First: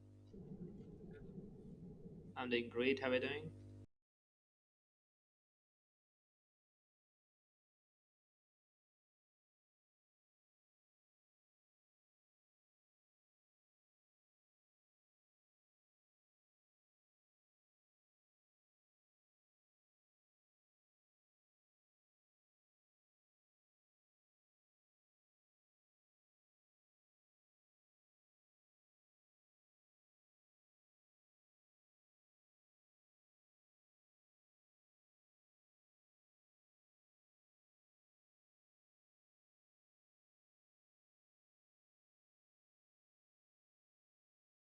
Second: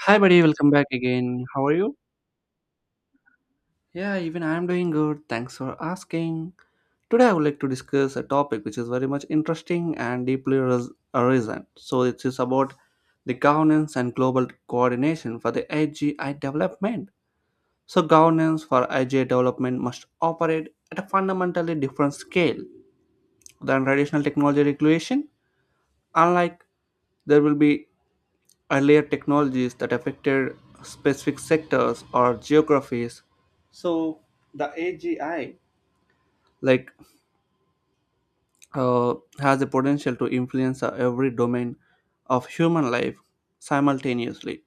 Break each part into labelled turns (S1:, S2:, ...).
S1: Hi, buddy. Welcome back again. How are you?
S2: I'm doing great. How are you doing?
S1: Yeah, even I am doing good. Thanks for asking. Today, I would like to discuss a topic which is very much interesting and deeply arisen. So, it is about the governance and global coordination for the AGI development. So, governance for AGI development must operate at a fundamentally different scale than traditional technology regulation. Unlike there will be earlier technologies that affected specific sectors or geographies. So the AGI, like uh, has the potential to influence every domain of human life simultaneously:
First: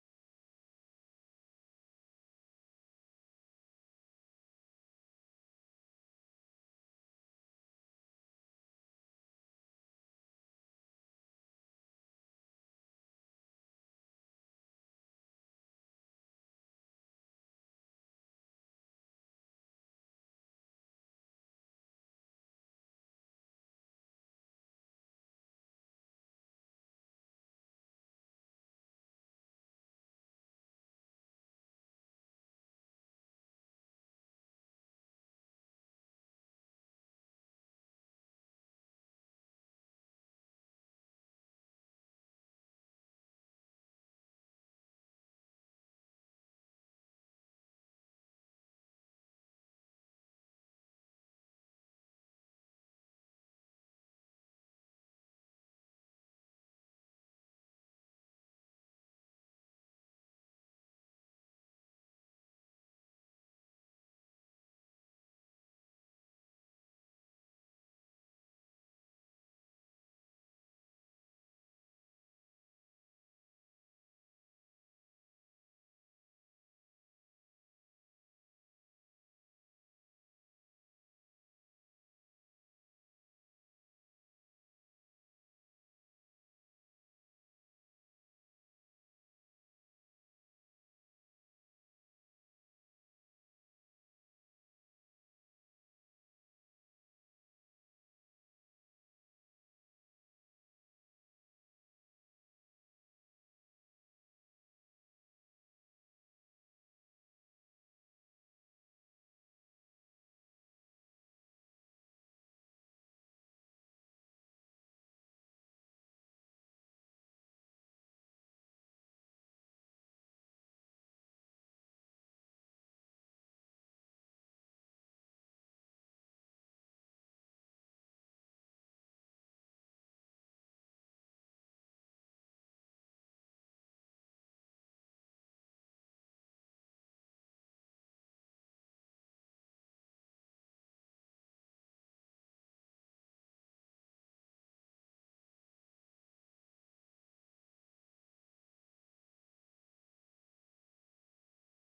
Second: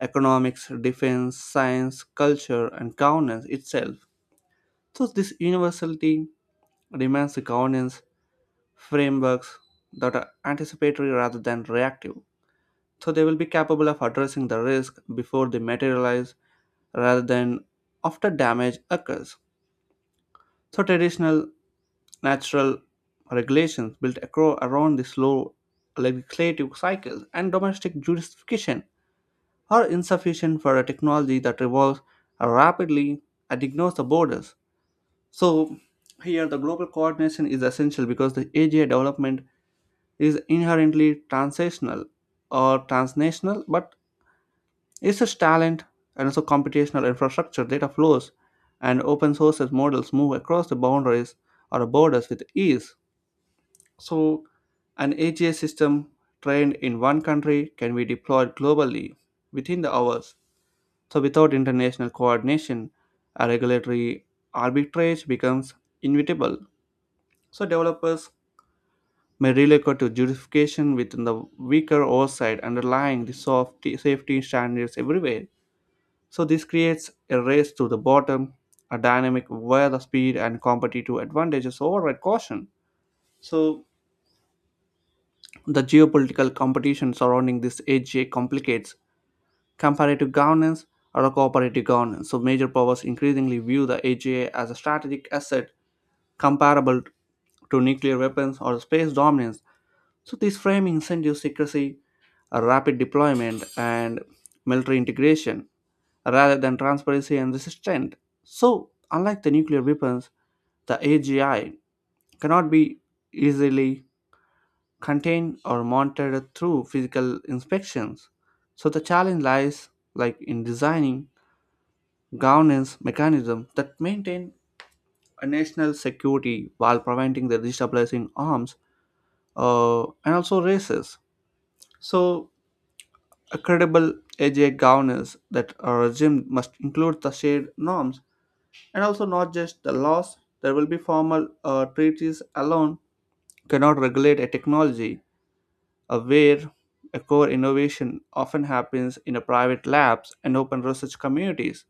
S1: economics, defense, science, culture, and governance itself. So this universality demands the governance frameworks that are anticipatory rather than reactive, so they will be capable of addressing the risk before they materialize rather than after damage occurs. So traditional natural regulations built around the slow legislative cycles and domestic jurisdiction are insufficient for a technology that evolves rapidly and ignores the borders. So here the global coordination is essential because the AGI development is inherently transitional or transnational, but it's such talent, and also computational infrastructure, data flows, and open sources models move across the boundaries or borders with ease. So, an AGI system trained in one country can be deployed globally within the hours. So, without international coordination, a regulatory arbitrage becomes inevitable. So, developers may relocate to jurisdiction within the weaker oversight underlying the soft safety standards everywhere. So this creates a race to the bottom, a dynamic where the speed and competitive advantages override caution. So the geopolitical competition surrounding this AGA complicates comparative governance or a cooperative governance. So major powers increasingly view the AGA as a strategic asset comparable to nuclear weapons or space dominance. So this framing incentives secrecy, a rapid deployment, and military integration rather than transparency and resistance. So, unlike the nuclear weapons, the AGI cannot be easily contained or monitored through physical inspections. So the challenge lies like in designing governance mechanisms that maintain a national security while preventing the destabilizing arms and also races. So a credible AGI governance that a regime must include the shared norms. And also, not just the laws, there will be formal treaties alone cannot regulate a technology where a core innovation often happens in a private labs and open research communities.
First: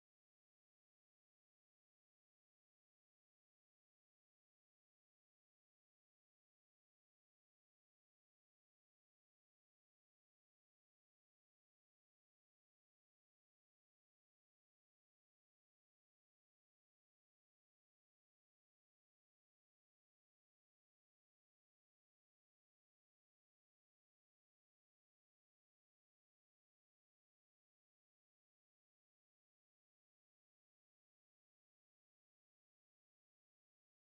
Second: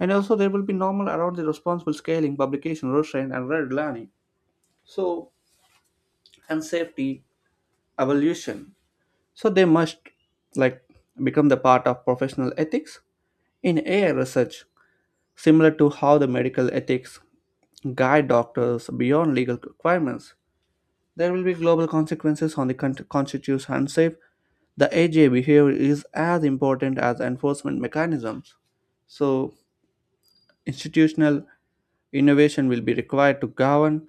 S1: And also, there will be normal around the responsible scaling, publication, restraint, and red learning. So, and safety evolution. So, they must like become the part of professional ethics in AI research, similar to how the medical ethics guide doctors beyond legal requirements. There will be global consequences on the constitutes unsafe. The AJ behavior is as important as enforcement mechanisms. So, institutional innovation will be required to govern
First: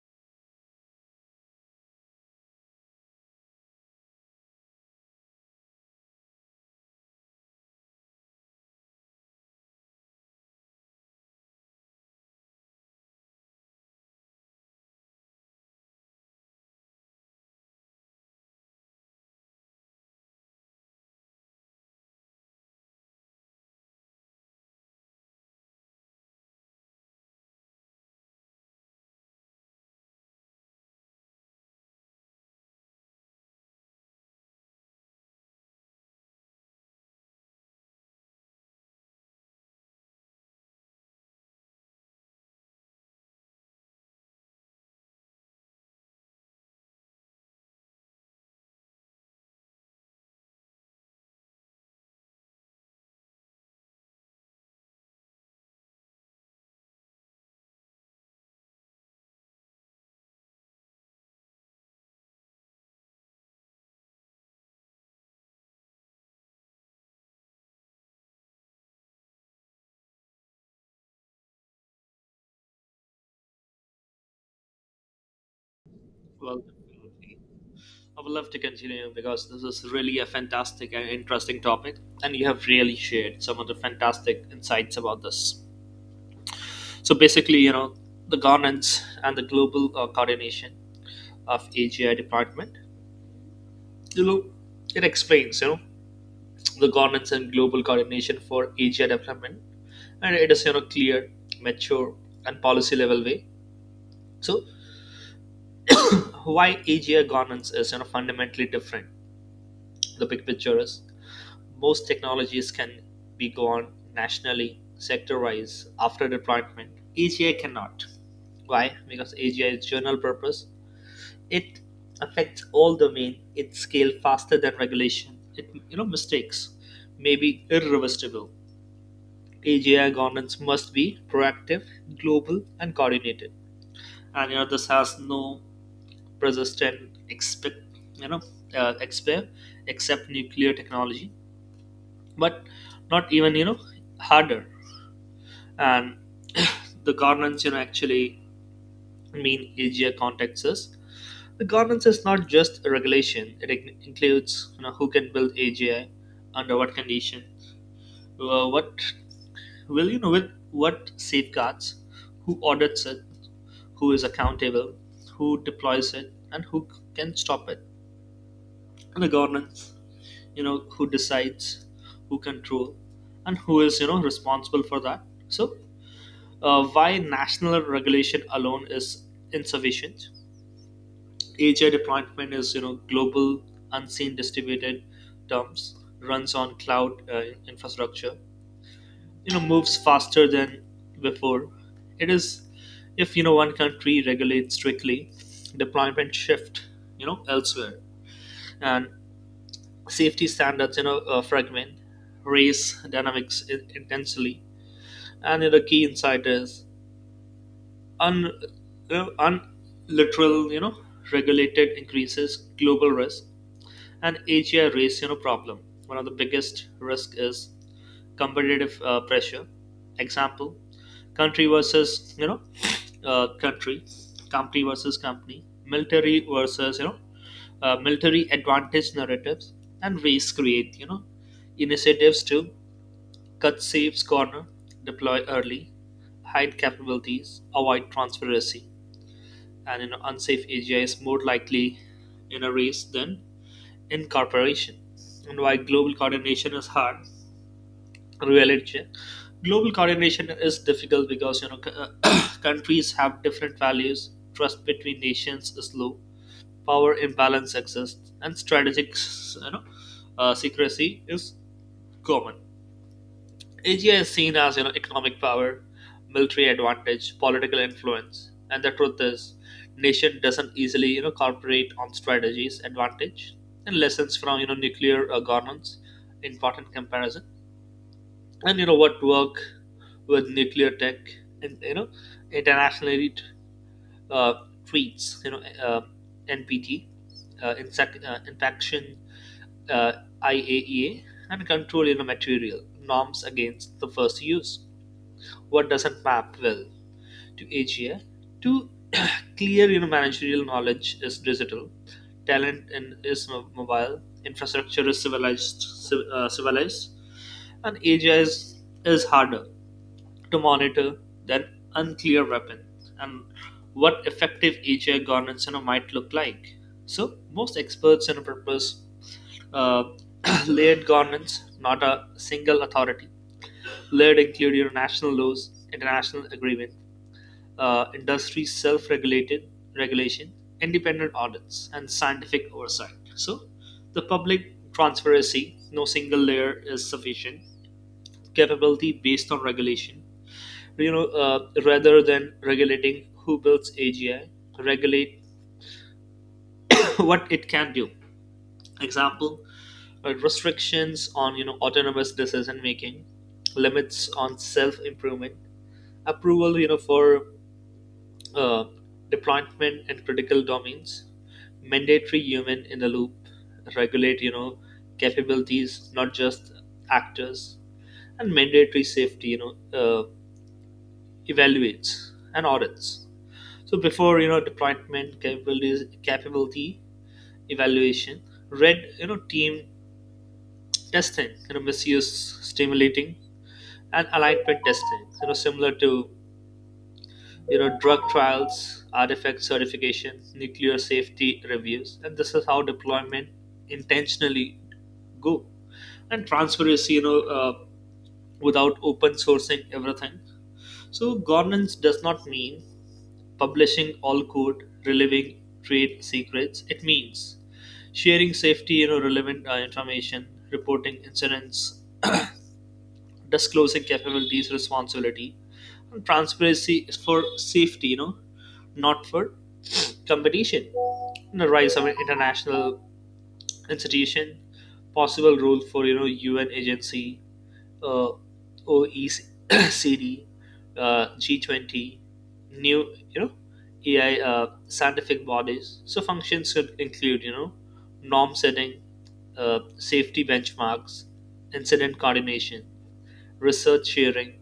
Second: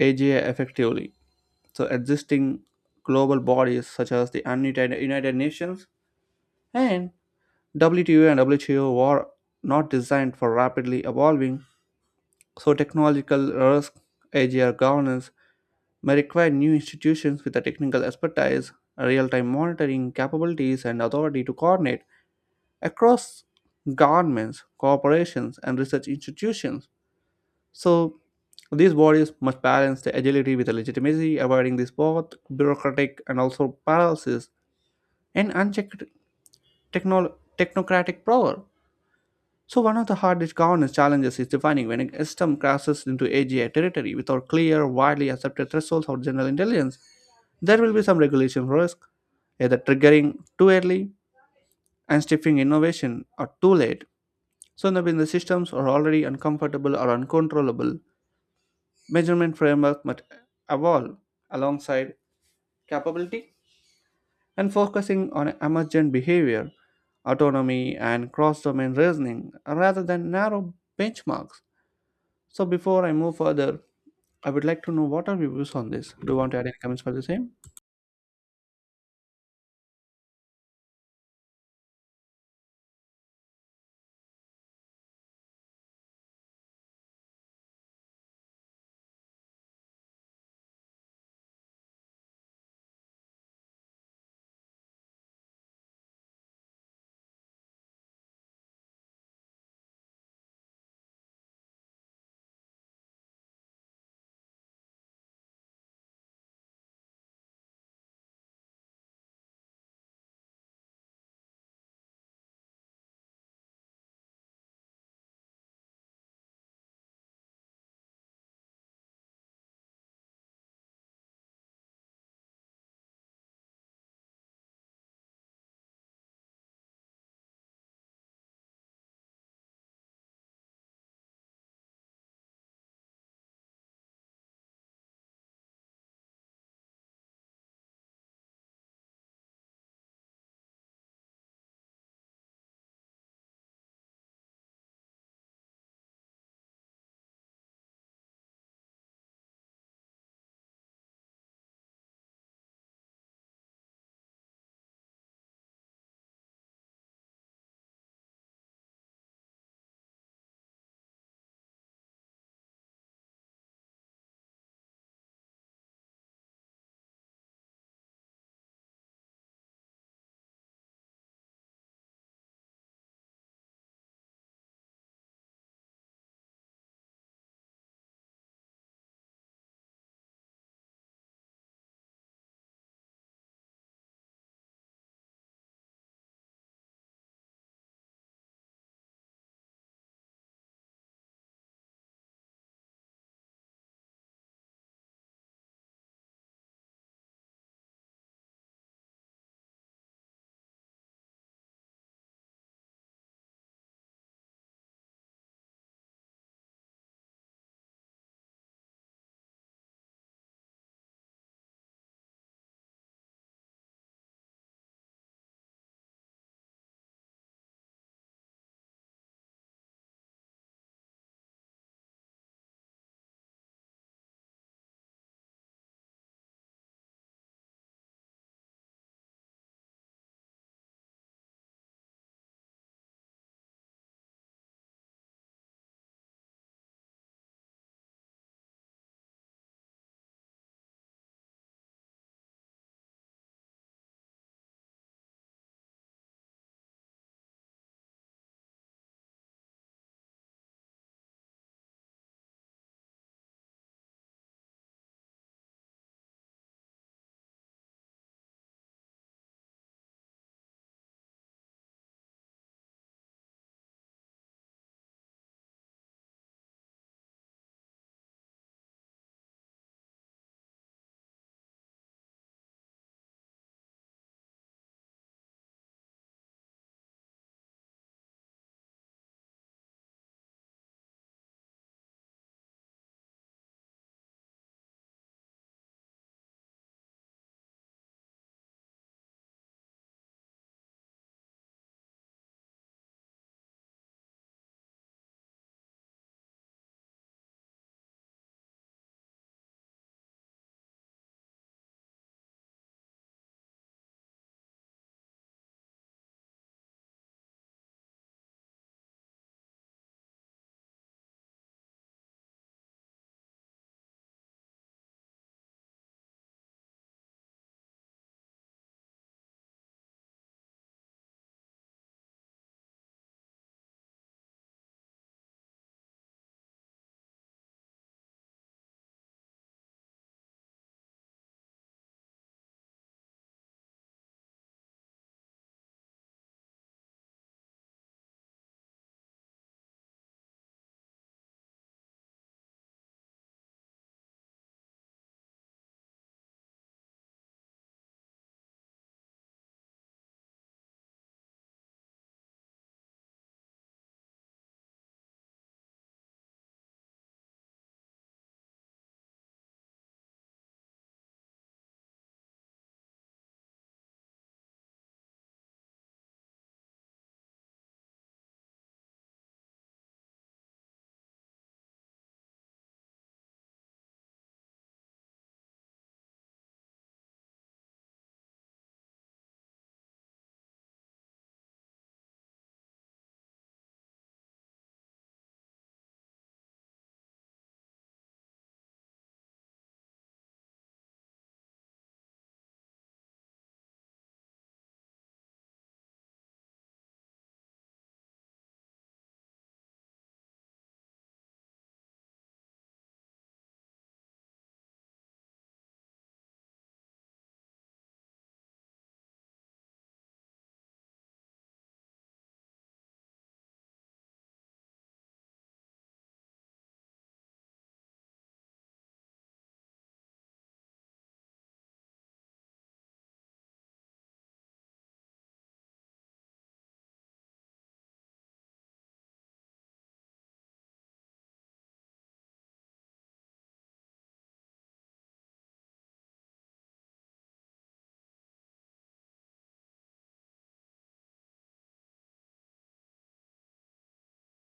S1: AGI effectively. So, existing global bodies such as the United Nations and WTO and WHO were not designed for rapidly evolving. So, technological risk, AGR governance, may require new institutions with the technical expertise, real-time monitoring capabilities, and authority to coordinate across governments, corporations, and research institutions. So these bodies must balance the agility with the legitimacy, avoiding this both bureaucratic and also paralysis and unchecked technocratic power. So one of the hardest governance challenges is defining when a system crashes into AGI territory without clear, widely accepted thresholds of general intelligence. There will be some regulation risk, either triggering too early and stifling innovation or too late. So that when the systems are already uncomfortable or uncontrollable, measurement framework must evolve alongside capability and focusing on emergent behavior, autonomy, and cross-domain reasoning rather than narrow benchmarks. So before I move further, I would like to know what are your views on this. Do you want to
S2: Well,
S1: add any comments for the
S2: absolutely.
S1: same?
S2: I would love to continue because this is really a fantastic and interesting topic, and you have really shared some of the fantastic insights about this. So basically, the governance and the global coordination of AGI department. You know, it explains the governance and global coordination for AGI development, and it is clear, mature, and policy level way. So why AGI governance is fundamentally different. The big picture is most technologies can be gone nationally, sector-wise, after deployment. AGI cannot. Why? Because AGI is general purpose. It affects all domain. It scales faster than regulation. It mistakes may be irreversible. AGI governance must be proactive, global, and coordinated. And this has no persistent expect you know expert except nuclear technology, but not even harder, and the governance actually mean Asia contexts. Us, the governance is not just a regulation. It includes who can build AGI, under what condition, what will with what safeguards, who audits it, who is accountable, who deploys it, and who can stop it. And the governance, who decides, who control, and who is responsible for that. So why national regulation alone is insufficient. AGI deployment is global, unseen, distributed terms, runs on cloud infrastructure. Moves faster than before. It is, if one country regulates strictly, deployment shift elsewhere, and safety standards fragment, race dynamics intensely, and the key insight is un, uh, unliteral, regulated increases global risk and Asia race, problem. One of the biggest risk is competitive pressure. Example, country versus, country, company versus company, military versus, military advantage narratives and ways create, initiatives to cut saves corner, deploy early, hide capabilities, avoid transparency, and an unsafe area is more likely in a race than incorporation. And why global coordination is hard, reality. Global coordination is difficult because countries have different values. Trust between nations is low. Power imbalance exists, and strategic, you know, secrecy is common. Asia is seen as economic power, military advantage, political influence, and the truth is, nation doesn't easily cooperate on strategies, advantage, and lessons from nuclear governance. Important comparison, and what work with nuclear tech, and internationally uh, treats NPT, insect, infection, uh, IAEA, and control material norms against the first use, what doesn't map well to AGI. To clear, managerial knowledge is digital, talent in, is mobile, infrastructure is civilized, civilized, and AGI is harder to monitor than unclear weapon, and what effective AGI governance, might look like. So most experts purpose uh, layered governance, not a single authority. Let include your national laws, international agreement, industry self-regulated regulation, independent audits, and scientific oversight. So, the public transparency, no single layer is sufficient. Capability based on regulation, rather than regulating who builds AGI, regulate what it can do. Example, restrictions on autonomous decision making, limits on self improvement, approval for uh, deployment in critical domains, mandatory human in the loop, regulate capabilities, not just actors, and mandatory safety evaluates and audits. So before deployment capabilities, capability evaluation, red team testing, misuse stimulating, and alignment testing, similar to drug trials, artifact certification, nuclear safety reviews, and this is how deployment intentionally go. And transparency, without open sourcing everything. So governance does not mean publishing all code, revealing trade secrets. It means sharing safety relevant information, reporting incidents, disclosing capabilities, responsibility, and transparency is for safety, not for competition. The rise of an international institution, possible role for UN agency, uh, OECD, G20, new AI scientific bodies. So functions could include norm setting, safety benchmarks, incident coordination, research sharing,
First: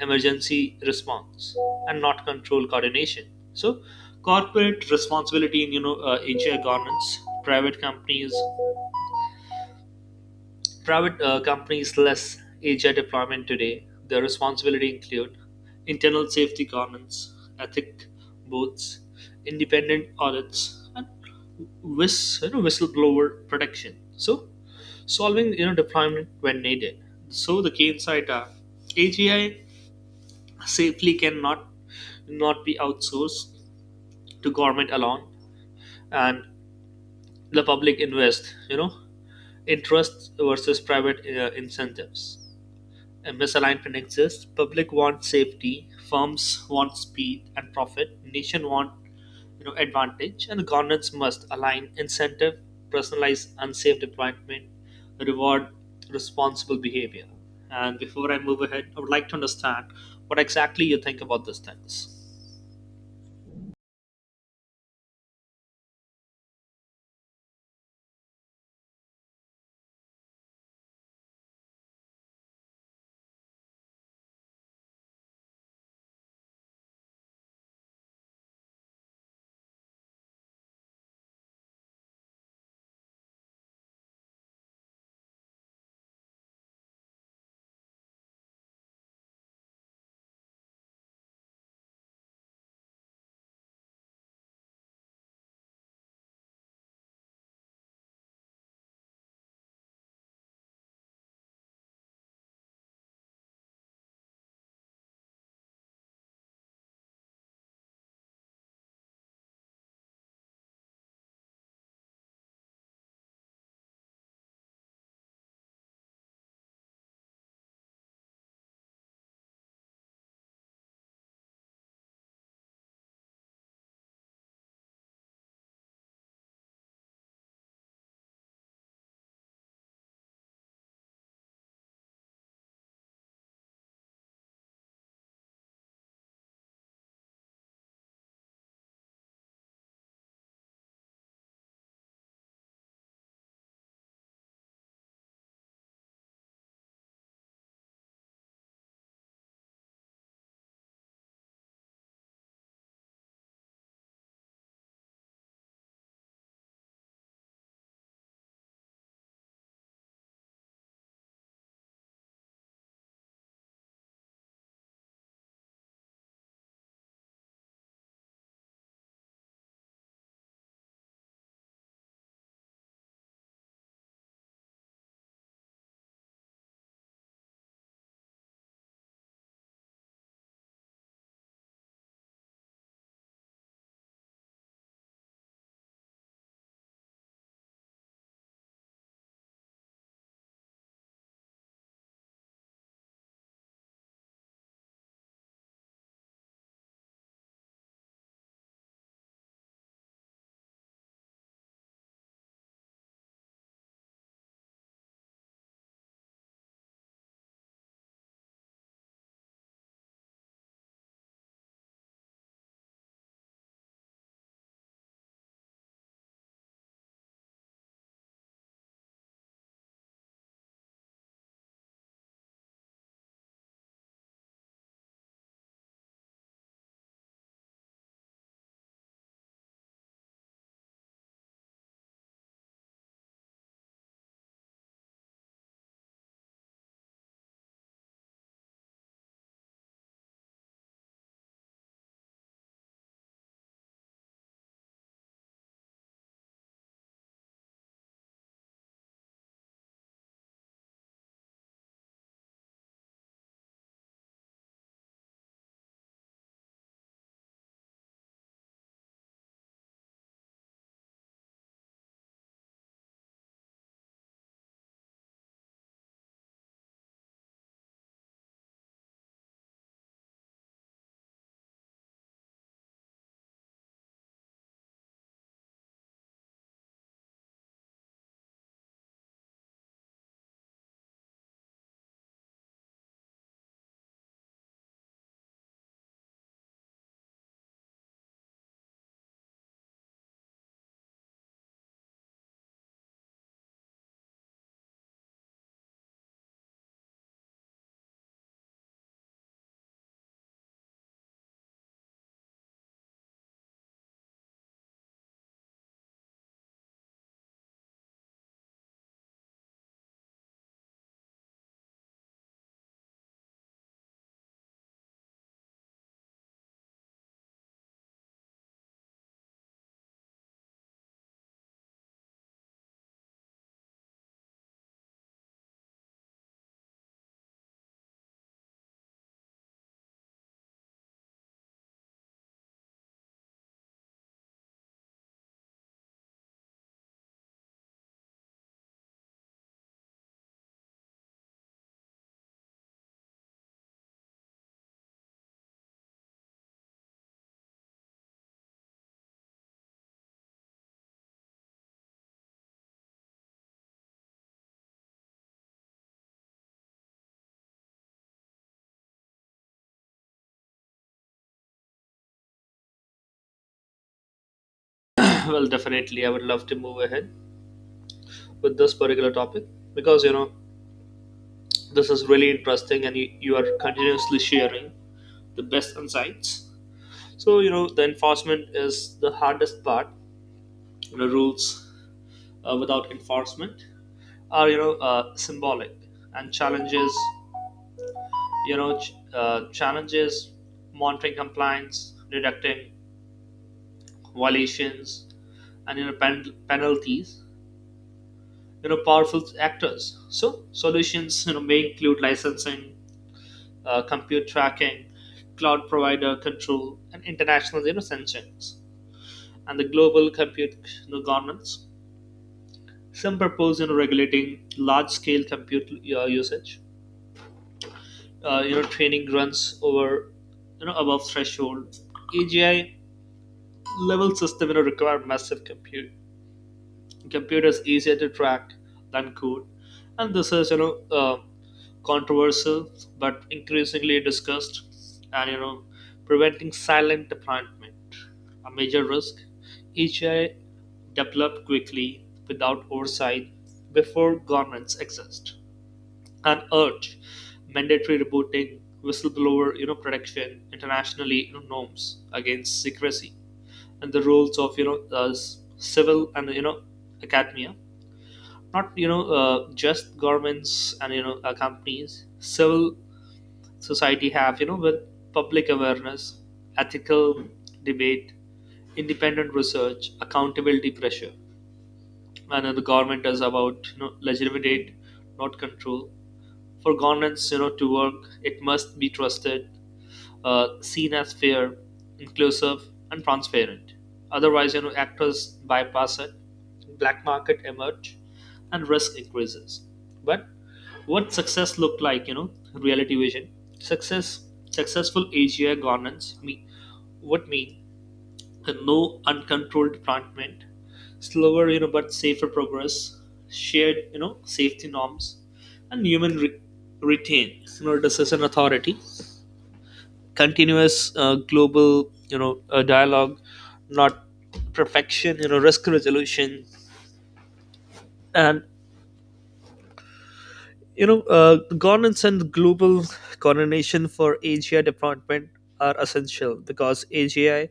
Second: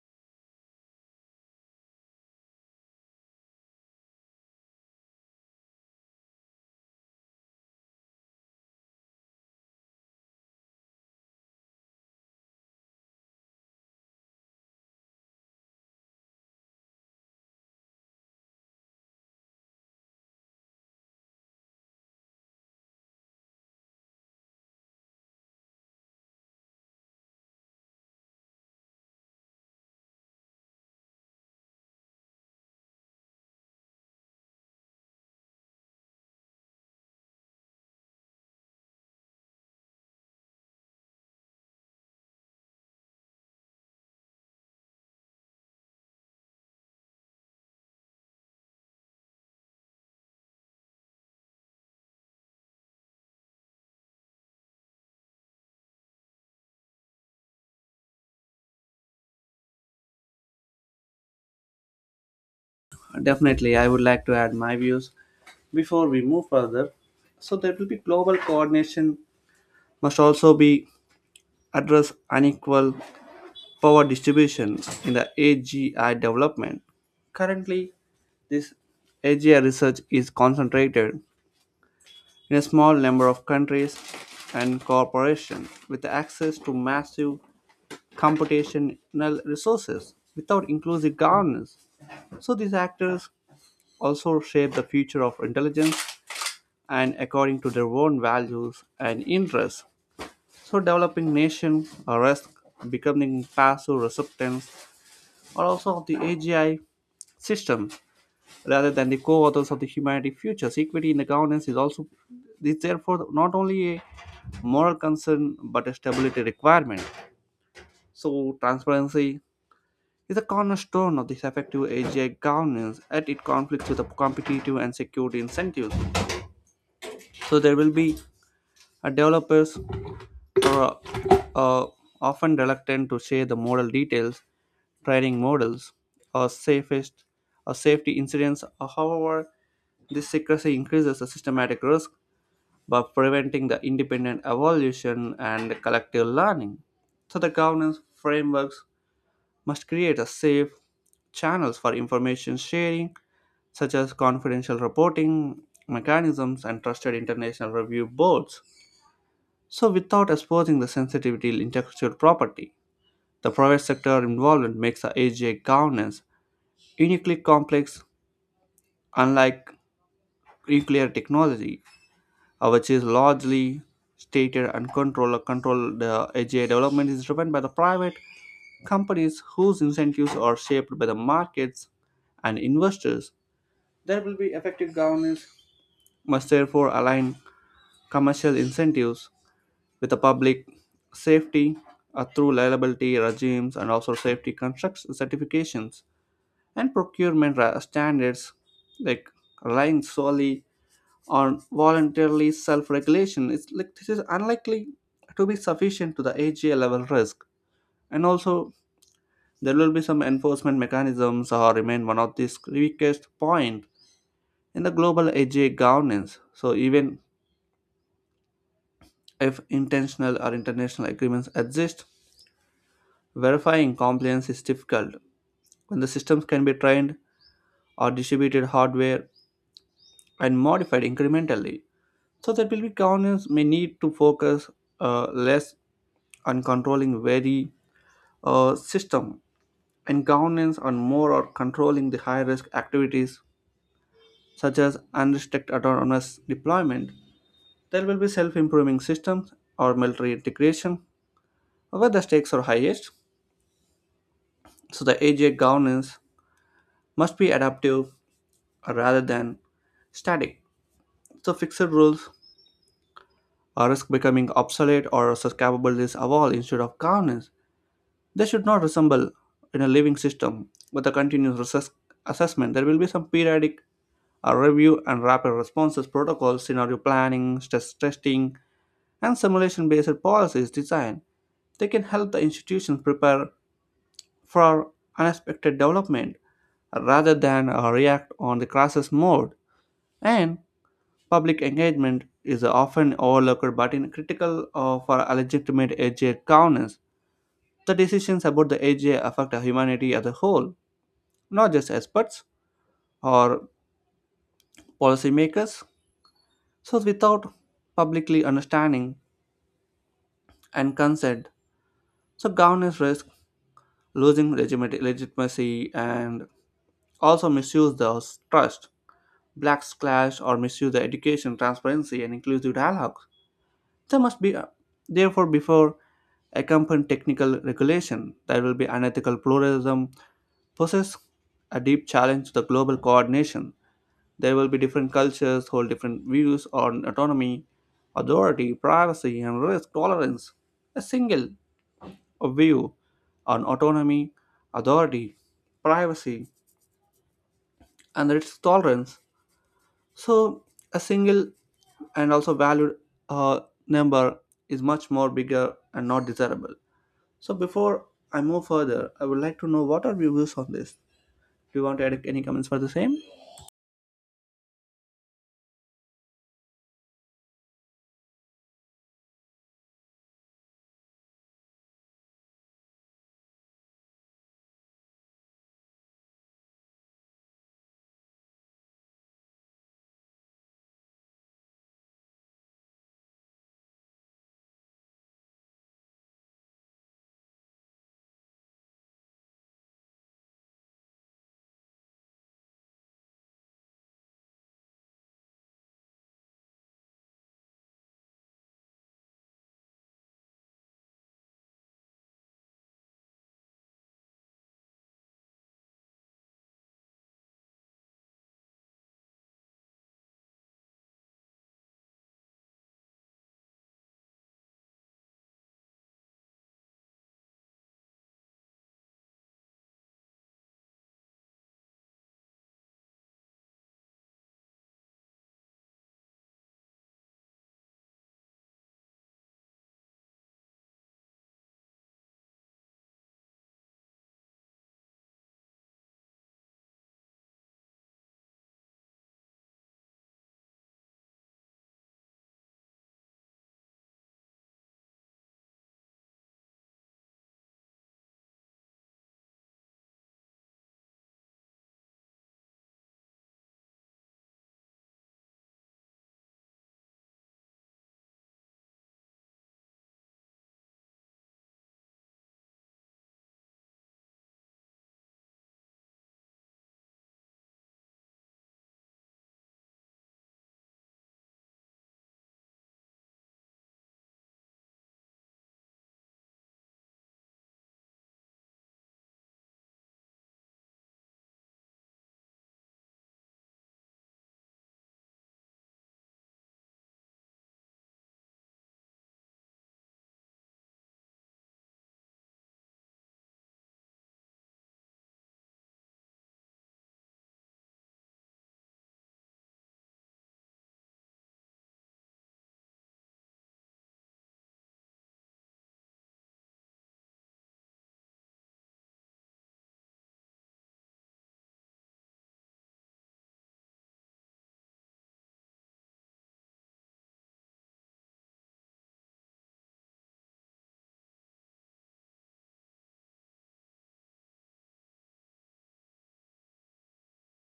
S2: emergency response, and not control coordination. So, corporate responsibility in AGI governance, private companies less AGI deployment today. Their responsibility include internal safety governance, ethic boards, independent audits, and whistleblower protection. So, solving deployment when needed. So the key insight are AGI safely cannot, not be outsourced to government alone, and the public invest, interest versus private incentives. A misalignment exists. Public wants safety, firms want speed and profit, nation want advantage, and governance must align incentive, personalize unsafe deployment, reward responsible behavior. And before I move ahead, I would like to understand what exactly you think about these things.
S1: Definitely, I would like to add my views before we move further. So there will be global coordination must also be address unequal power distribution in the AGI development. Currently this AGI research is concentrated in a small number of countries and corporations with access to massive computational resources without inclusive governance. So these actors also shape the future of intelligence and according to their own values and interests. So developing nations are risk becoming passive recipients or also of the AGI system rather than the co-authors of the humanity futures. Equity in the governance is also is therefore not only a moral concern but a stability requirement. So transparency is a cornerstone of this effective AGI governance, and it conflicts with the competitive and security incentives. So there will be a developers who are uh, often reluctant to share the model details, training models, or safest or safety incidents. However, this secrecy increases the systematic risk by preventing the independent evolution and collective learning. So the governance frameworks must create a safe channels for information sharing, such as confidential reporting mechanisms and trusted international review boards. So without exposing the sensitivity intellectual property, the private sector involvement makes the AGI governance uniquely complex, unlike nuclear technology, which is largely stated and controlled. Controlled AGI development is driven by the private companies whose incentives are shaped by the markets and investors. There will be effective governance must therefore align commercial incentives with the public safety through liability regimes and also safety construction certifications and standards, like relying solely on voluntarily self-regulation, it's like this is unlikely to be sufficient to the AGA level risk. And also there will be some enforcement mechanisms or remain one of these weakest point in the global AGA governance. So even if intentional or international agreements exist, verifying compliance is difficult when the systems can be trained or distributed hardware and modified incrementally. So that will be governance may need to focus less on controlling very system and governance on more or controlling the high risk activities such as unrestricted autonomous deployment, there will be self improving systems or military integration where the stakes are highest. So, the AGI governance must be adaptive rather than static. So, fixed rules or risk becoming obsolete or such capabilities evolve instead of governance. They should not resemble in a living system with a continuous assessment. There will be some periodic a review and rapid responses protocols, scenario planning, stress testing, and simulation based policies design. They can help the institutions prepare for unexpected development rather than react on the crisis mode. And public engagement is often overlooked but in critical for a legitimate AGI governance. The decisions about the AGI affect humanity as a whole, not just experts or policymakers. So, without publicly understanding and consent. So governance risk losing legitimacy and also misuse the trust. Blacks clash or misuse the education, transparency, and inclusive dialogue. There must be, therefore, before accompanying technical regulation, there will be unethical pluralism, poses a deep challenge to the global coordination. There will be different cultures, hold different views on autonomy, authority, privacy, and risk tolerance. A single a view on autonomy, authority, privacy, and risk tolerance. So, a single and also valued uh, number is much more bigger and not desirable. So, before I move further, I would like to know what are your views on this? Do you want to add any comments for the same?
S2: Well, definitely I would love to move ahead with this particular topic because this is really interesting, and you are continuously sharing the best insights. So the enforcement is the hardest part. Rules without enforcement are symbolic, and challenges, challenges monitoring compliance, detecting violations, and penalties, powerful actors. So solutions may include licensing, compute tracking, cloud provider control, and international, sanctions, and the global compute, governance. Some propose, regulating large-scale compute usage. Training runs over above threshold. AGI level system, require massive compute. Computers easier to track than code, and this is uh, controversial but increasingly discussed. And preventing silent deployment, a major risk. EGI developed quickly without oversight before governments exist and urge mandatory reporting, whistleblower protection, internationally, norms against secrecy. And the roles of civil and academia, not just governments and companies. Civil society have, with public awareness, ethical debate, independent research, accountability pressure. And the government is about legitimate, not control. For governance, to work, it must be trusted, seen as fair, inclusive, and transparent. Otherwise, actors bypass it, black market emerge, and risk increases. But what success looked like, reality vision. Success, successful AGI governance me, would mean no uncontrolled entrapment, slower, but safer progress, shared, safety norms, and human retain, decision authority, continuous global dialogue, not perfection, risk resolution. And governance and global coordination for AGI deployment are essential because AGI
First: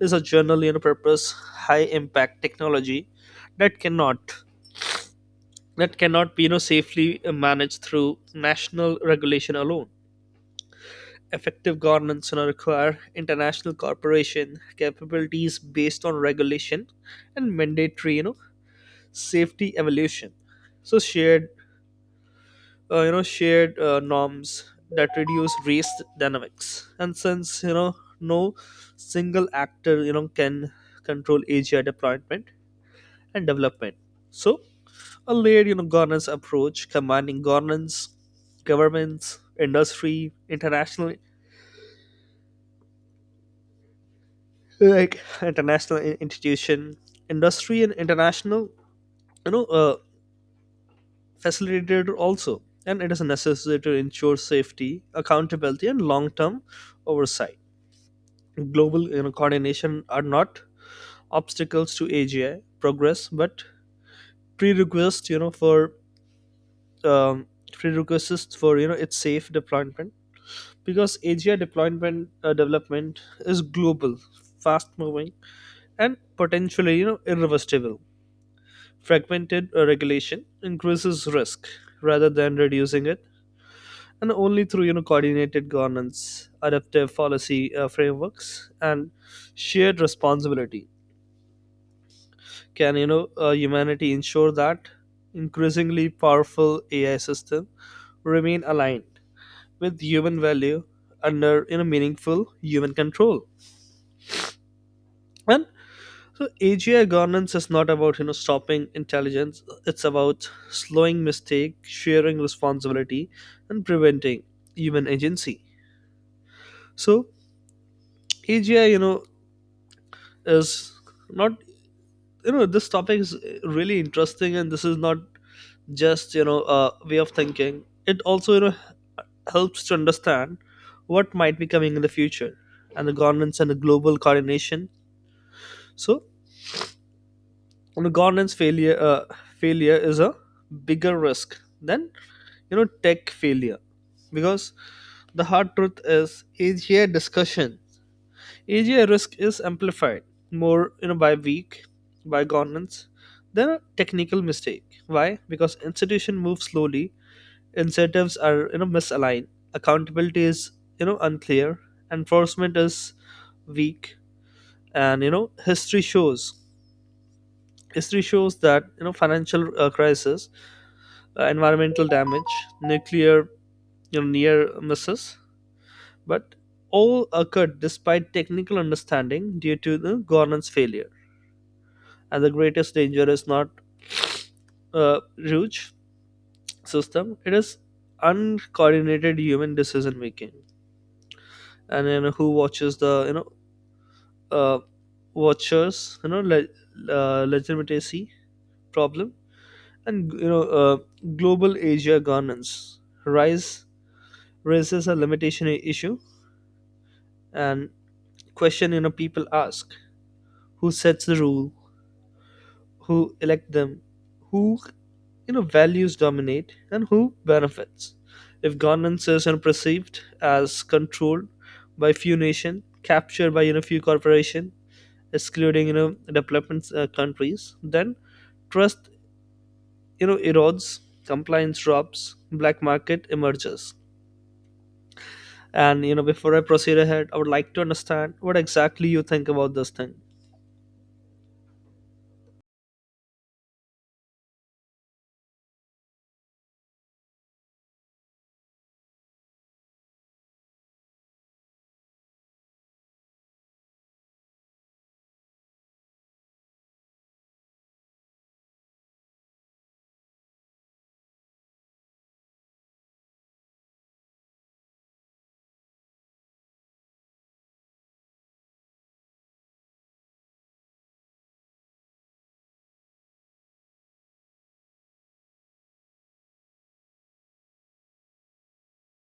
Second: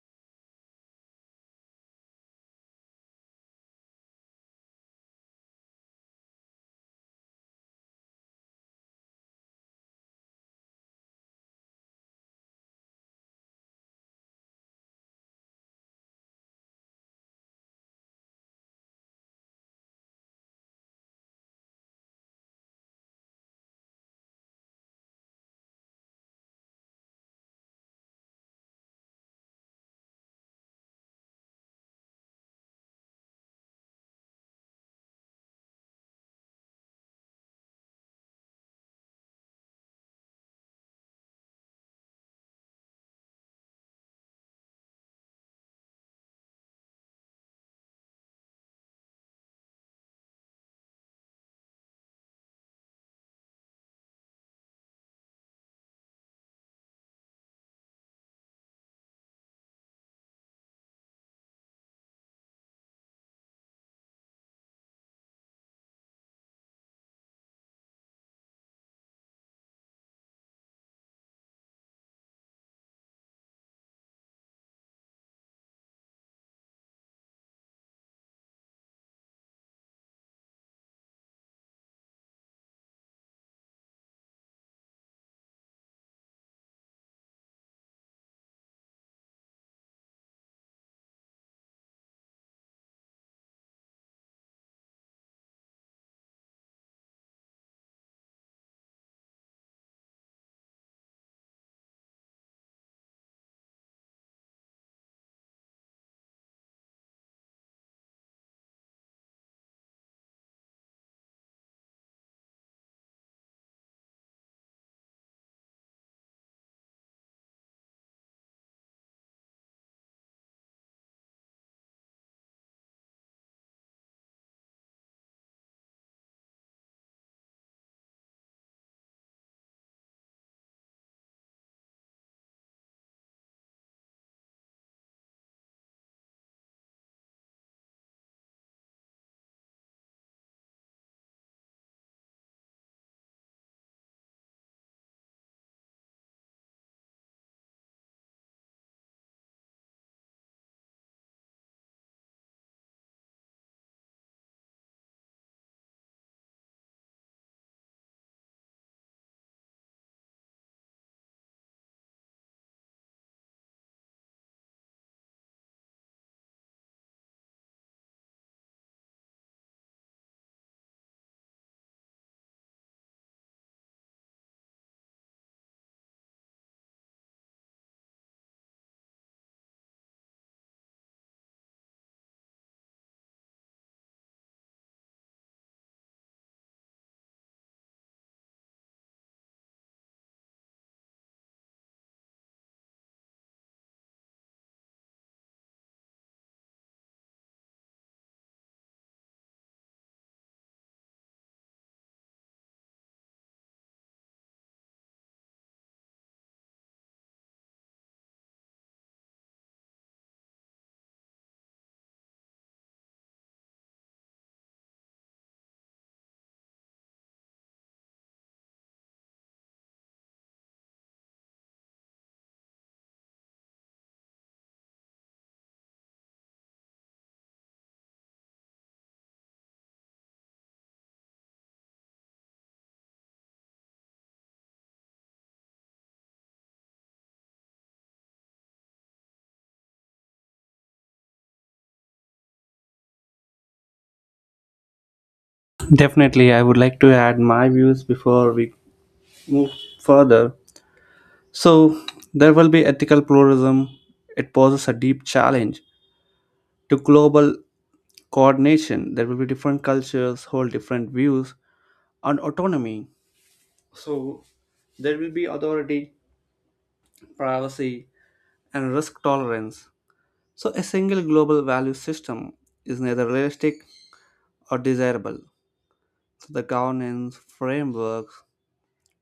S2: is a general, purpose, high impact technology that cannot, that cannot be safely managed through national regulation alone. Effective governance will require international cooperation, capabilities based on regulation, and mandatory, safety evolution. So shared, norms that reduce race dynamics. And since no single actor, can control AGI deployment and development. So a layered, governance approach combining governance, governments, industry, international, like international institution, industry and international, you know uh, facilitator also, and it is necessary to ensure safety, accountability, and long-term oversight. Global, coordination are not obstacles to AGI progress but prerequisites, you know for um, prerequisites for its safe deployment because AGI deployment development is global, fast moving, and potentially irreversible. Fragmented regulation increases risk rather than reducing it, and only through coordinated governance, adaptive policy frameworks, and shared responsibility can humanity ensure that increasingly powerful AI system remain aligned with human value under meaningful human control. And so AGI governance is not about stopping intelligence. It's about slowing mistake, sharing responsibility, and preventing human agency. So AGI, you know, is not you know this topic is really interesting, and this is not just a way of thinking. It also helps to understand what might be coming in the future, and the governance and the global coordination. So governance failure is a bigger risk than tech failure because the hard truth is AGI risk is amplified more by weak, by governance than a technical mistake. Why? Because institution move slowly, incentives are misaligned, accountability is unclear, enforcement is weak. And history shows that financial crisis, environmental damage, nuclear, near misses, but all occurred despite technical understanding due to the governance failure. And the greatest danger is not a huge system; it is uncoordinated human decision making. And who watches the, uh, watchers, legitimacy problem. And global Asia governance rise raises a limitation issue, and question, people ask, who sets the rule, who elect them, who, values dominate, and who benefits. If governance is, perceived as controlled by few nations, captured by few corporations, excluding development countries, then trust erodes, compliance drops, black market emerges. And before I proceed ahead, I would like to understand what exactly you think about this thing.
S1: Definitely, I would like to add my views before we move further. So, there will be ethical pluralism. It poses a deep challenge to global coordination. There will be different cultures, hold different views on autonomy. So there will be authority, privacy, and risk tolerance. So a single global value system is neither realistic or desirable. So the governance frameworks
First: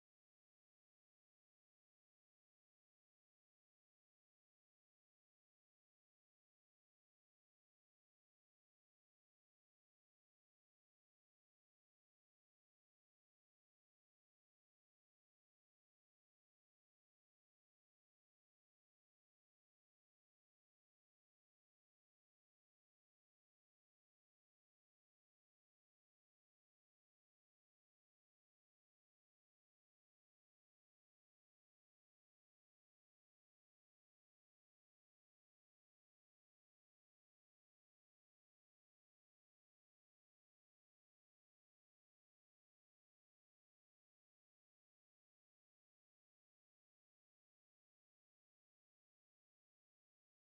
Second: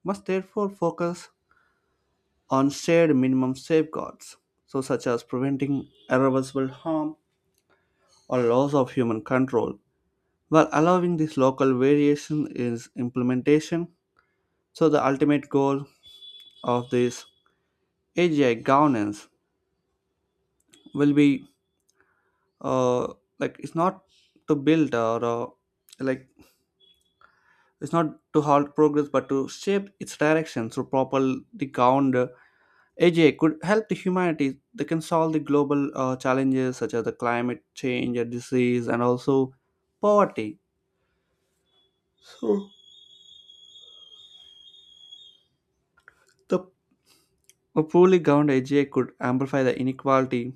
S1: must therefore focus on shared minimum safeguards, so such as preventing irreversible harm or loss of human control, while allowing this local variation is implementation. So the ultimate goal of this AGI governance will be uh, like it's not to build or like it's not to halt progress but to shape its direction through properly governed AGI could help the humanity, they can solve the global challenges such as the climate change and disease and also poverty. So the a poorly governed AGI could amplify the inequality,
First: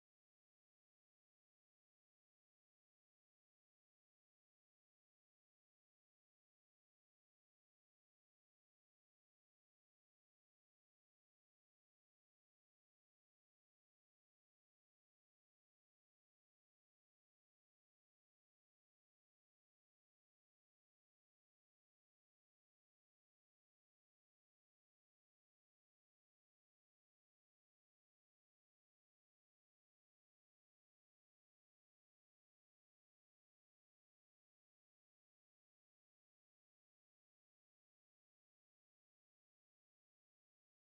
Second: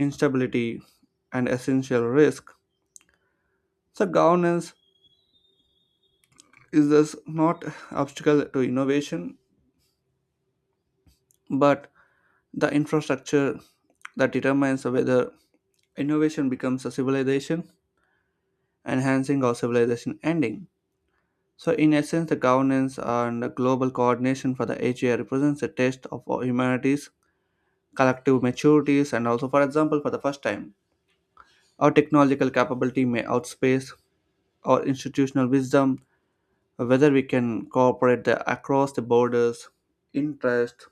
S1: instability, and essential risk. So governance is this not obstacle to innovation but the infrastructure that determines whether innovation becomes a civilization enhancing or civilization ending. So in essence the governance and the global coordination for the AGI represents a test of our humanity's collective maturities and also for example for the first time our technological capability may outspace our institutional wisdom. Whether we can cooperate the, across the borders, interest,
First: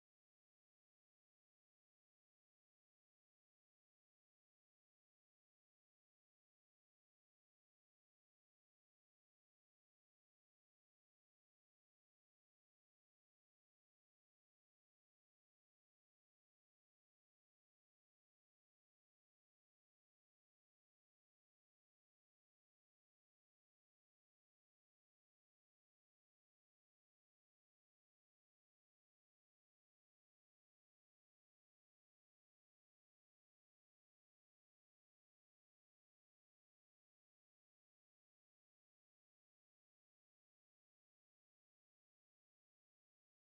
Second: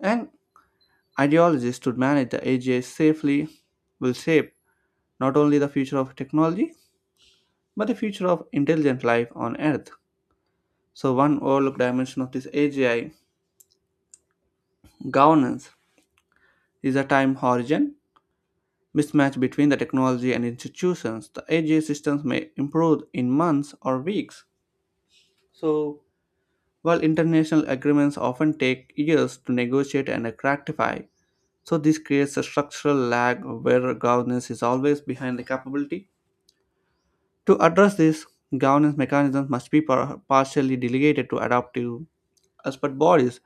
S1: and ideologists to manage the AGI safely will shape not only the future of technology but the future of intelligent life on Earth. So, one overlooked dimension of this AGI governance is the time horizon mismatch between the technology and institutions. The AGI systems may improve in months or weeks. So, while international agreements often take years to negotiate and ratify, so this creates a structural lag where governance is always behind the capability. To address this, governance mechanisms must be partially delegated to adaptive expert bodies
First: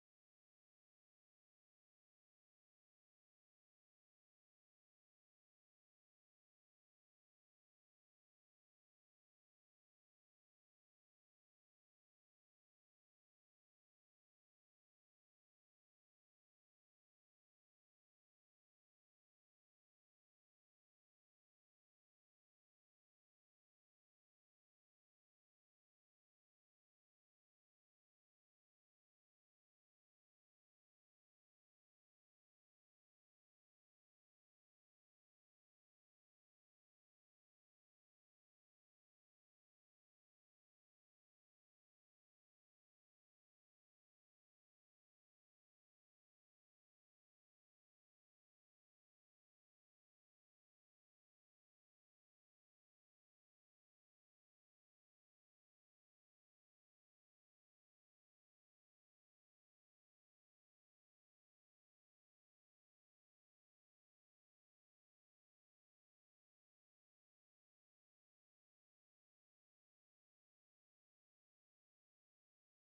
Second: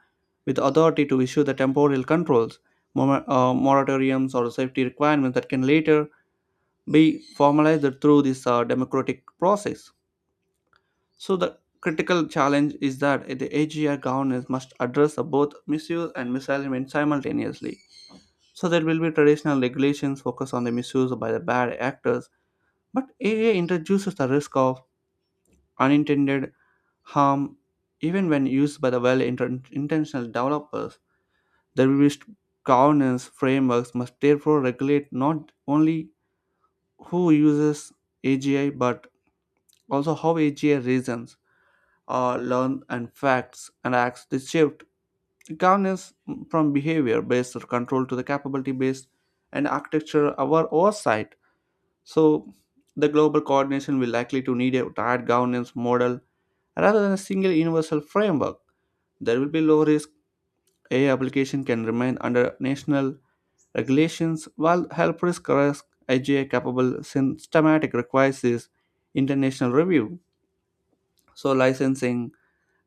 S1: with authority to issue the temporal controls, moratoriums, or safety requirements that can later be formalized through this democratic process. So, the critical challenge is that the AGI governance must address both misuse and misalignment simultaneously. So, there will be traditional regulations focused on the misuse by the bad actors, but AI introduces the risk of unintended harm even when used by the well intentioned developers. The revised governance frameworks must therefore regulate not only who uses AGI but also how AGI reasons, learn and facts and acts. This shift governance from behavior based control to the capability based and architecture our oversight. So the global coordination will likely to need a tight governance model rather than a single universal framework. There will be low risk AI application can remain under national regulations while helpers correct AGI capable systematic requires this international review. So licensing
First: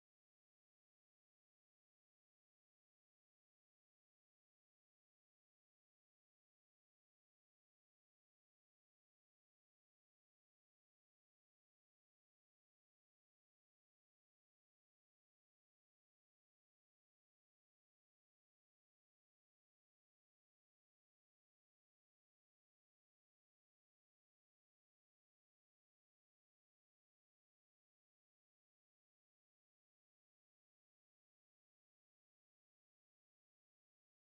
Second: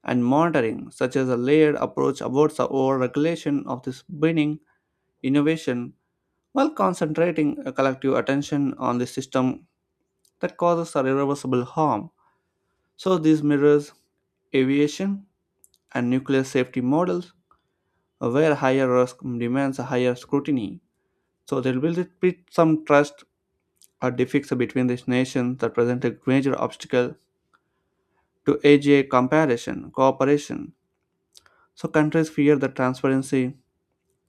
S1: and monitoring, such as a layered approach avoids the over regulation of this winning innovation while concentrating a collective attention on the system that causes a irreversible harm. So this mirrors aviation and nuclear safety models where higher risk demands a higher scrutiny. So there will be some trust or difficulty between these nations that present a major obstacle to AGA comparison, cooperation. So countries fear that transparency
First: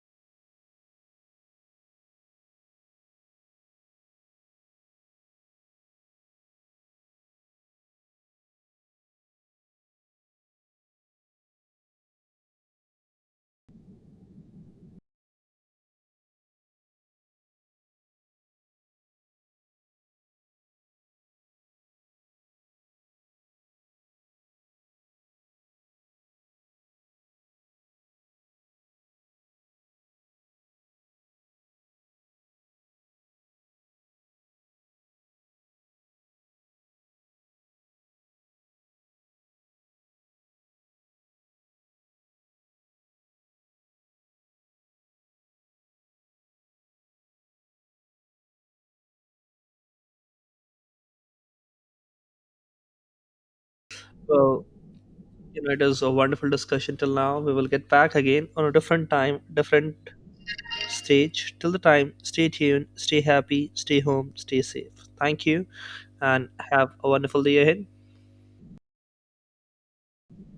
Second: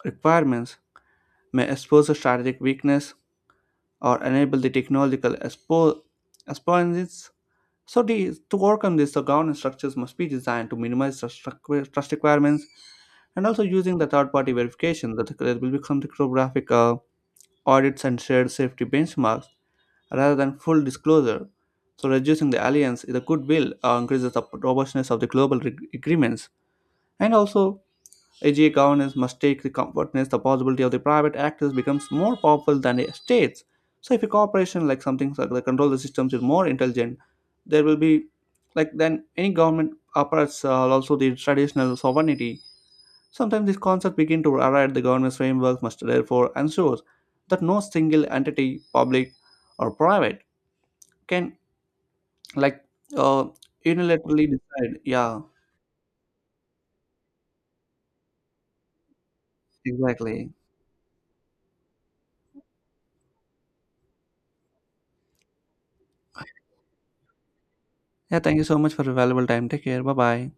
S1: requirements may expose a strategic weakness or enable the technological exponents. So the, to overcome this, the governance structures must be designed to minimize the trust requirements and also using the third-party verification that there will become the cryptographic audits and shared safety benchmarks rather than full disclosure. So, reducing the alliance, the goodwill increases the robustness of the global agreements. And also, AGA governance must take the comfortness, the possibility of the private actors becomes more powerful than the states. So, if a corporation like something like the control the systems is more intelligent, there will be like then any government operates also the traditional sovereignty. Sometimes these concepts begin to arrive. The governance framework must therefore ensure that no single entity, public or private, can like uh, unilaterally
S2: Well,
S1: decide. Yeah,
S2: it is a wonderful discussion till now. We will get back again on a different time, different
S1: exactly.
S2: stage. Till the time, stay tuned, stay happy, stay home, stay safe. Thank you, and have a wonderful day ahead.
S1: Yeah, thank you so much for your valuable time. Take care. Bye bye.